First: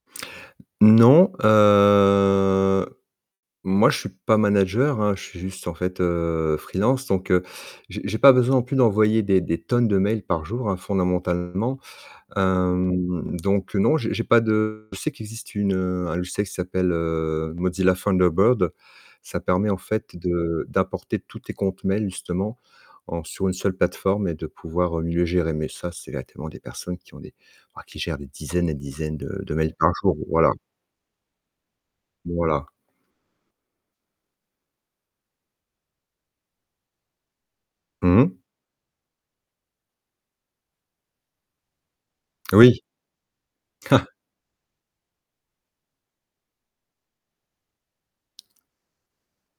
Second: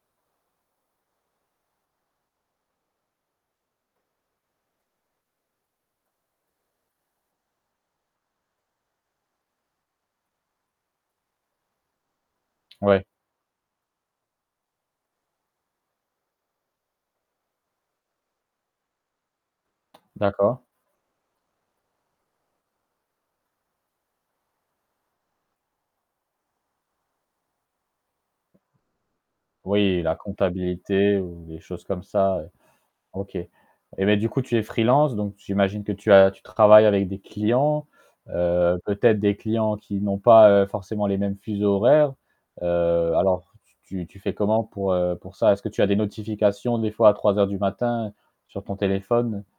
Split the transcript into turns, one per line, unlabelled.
Non, heu, moi je suis pas manager hein, je suis juste, en fait, heu, freelance, donc heu, j'ai j'ai pas besoin non plus d'envoyer des des tonnes de mails par jour, hein, fondamentalement.
Ouais.
Hem, donc non, j'ai j'ai pas de je sais qu'il existe une, heu un logiciel qui s'appelle heu, Mozilla Thunderbird. Ça permet en fait
D'accord.
de d'apporter tous tes comptes mails justement, en sur une seule plateforme et de pouvoir, heu, mieux gérer, mais ça c'est ah tu es loin des personnes qui ont des wouah, qui gèrent des dizaines et dizaines de de mails par
Oui,
jour,
la
voilà.
comptabilité ou les choses comme ça, ouais,
Voilà.
OK. Et beh, du coup, tu es freelance, donc j'imagine que tu as tu travailles avec des clients?
Mmh.
Heu, peut-être des clients qui n'ont pas, heu, forcément les mêmes fuseaux horaires?
Oui.
Heu, alors, tu tu tu fais comment pour, heu, pour ça? Est-ce que tu as des notifications des fois à 3:00 du matin, sur ton téléphone?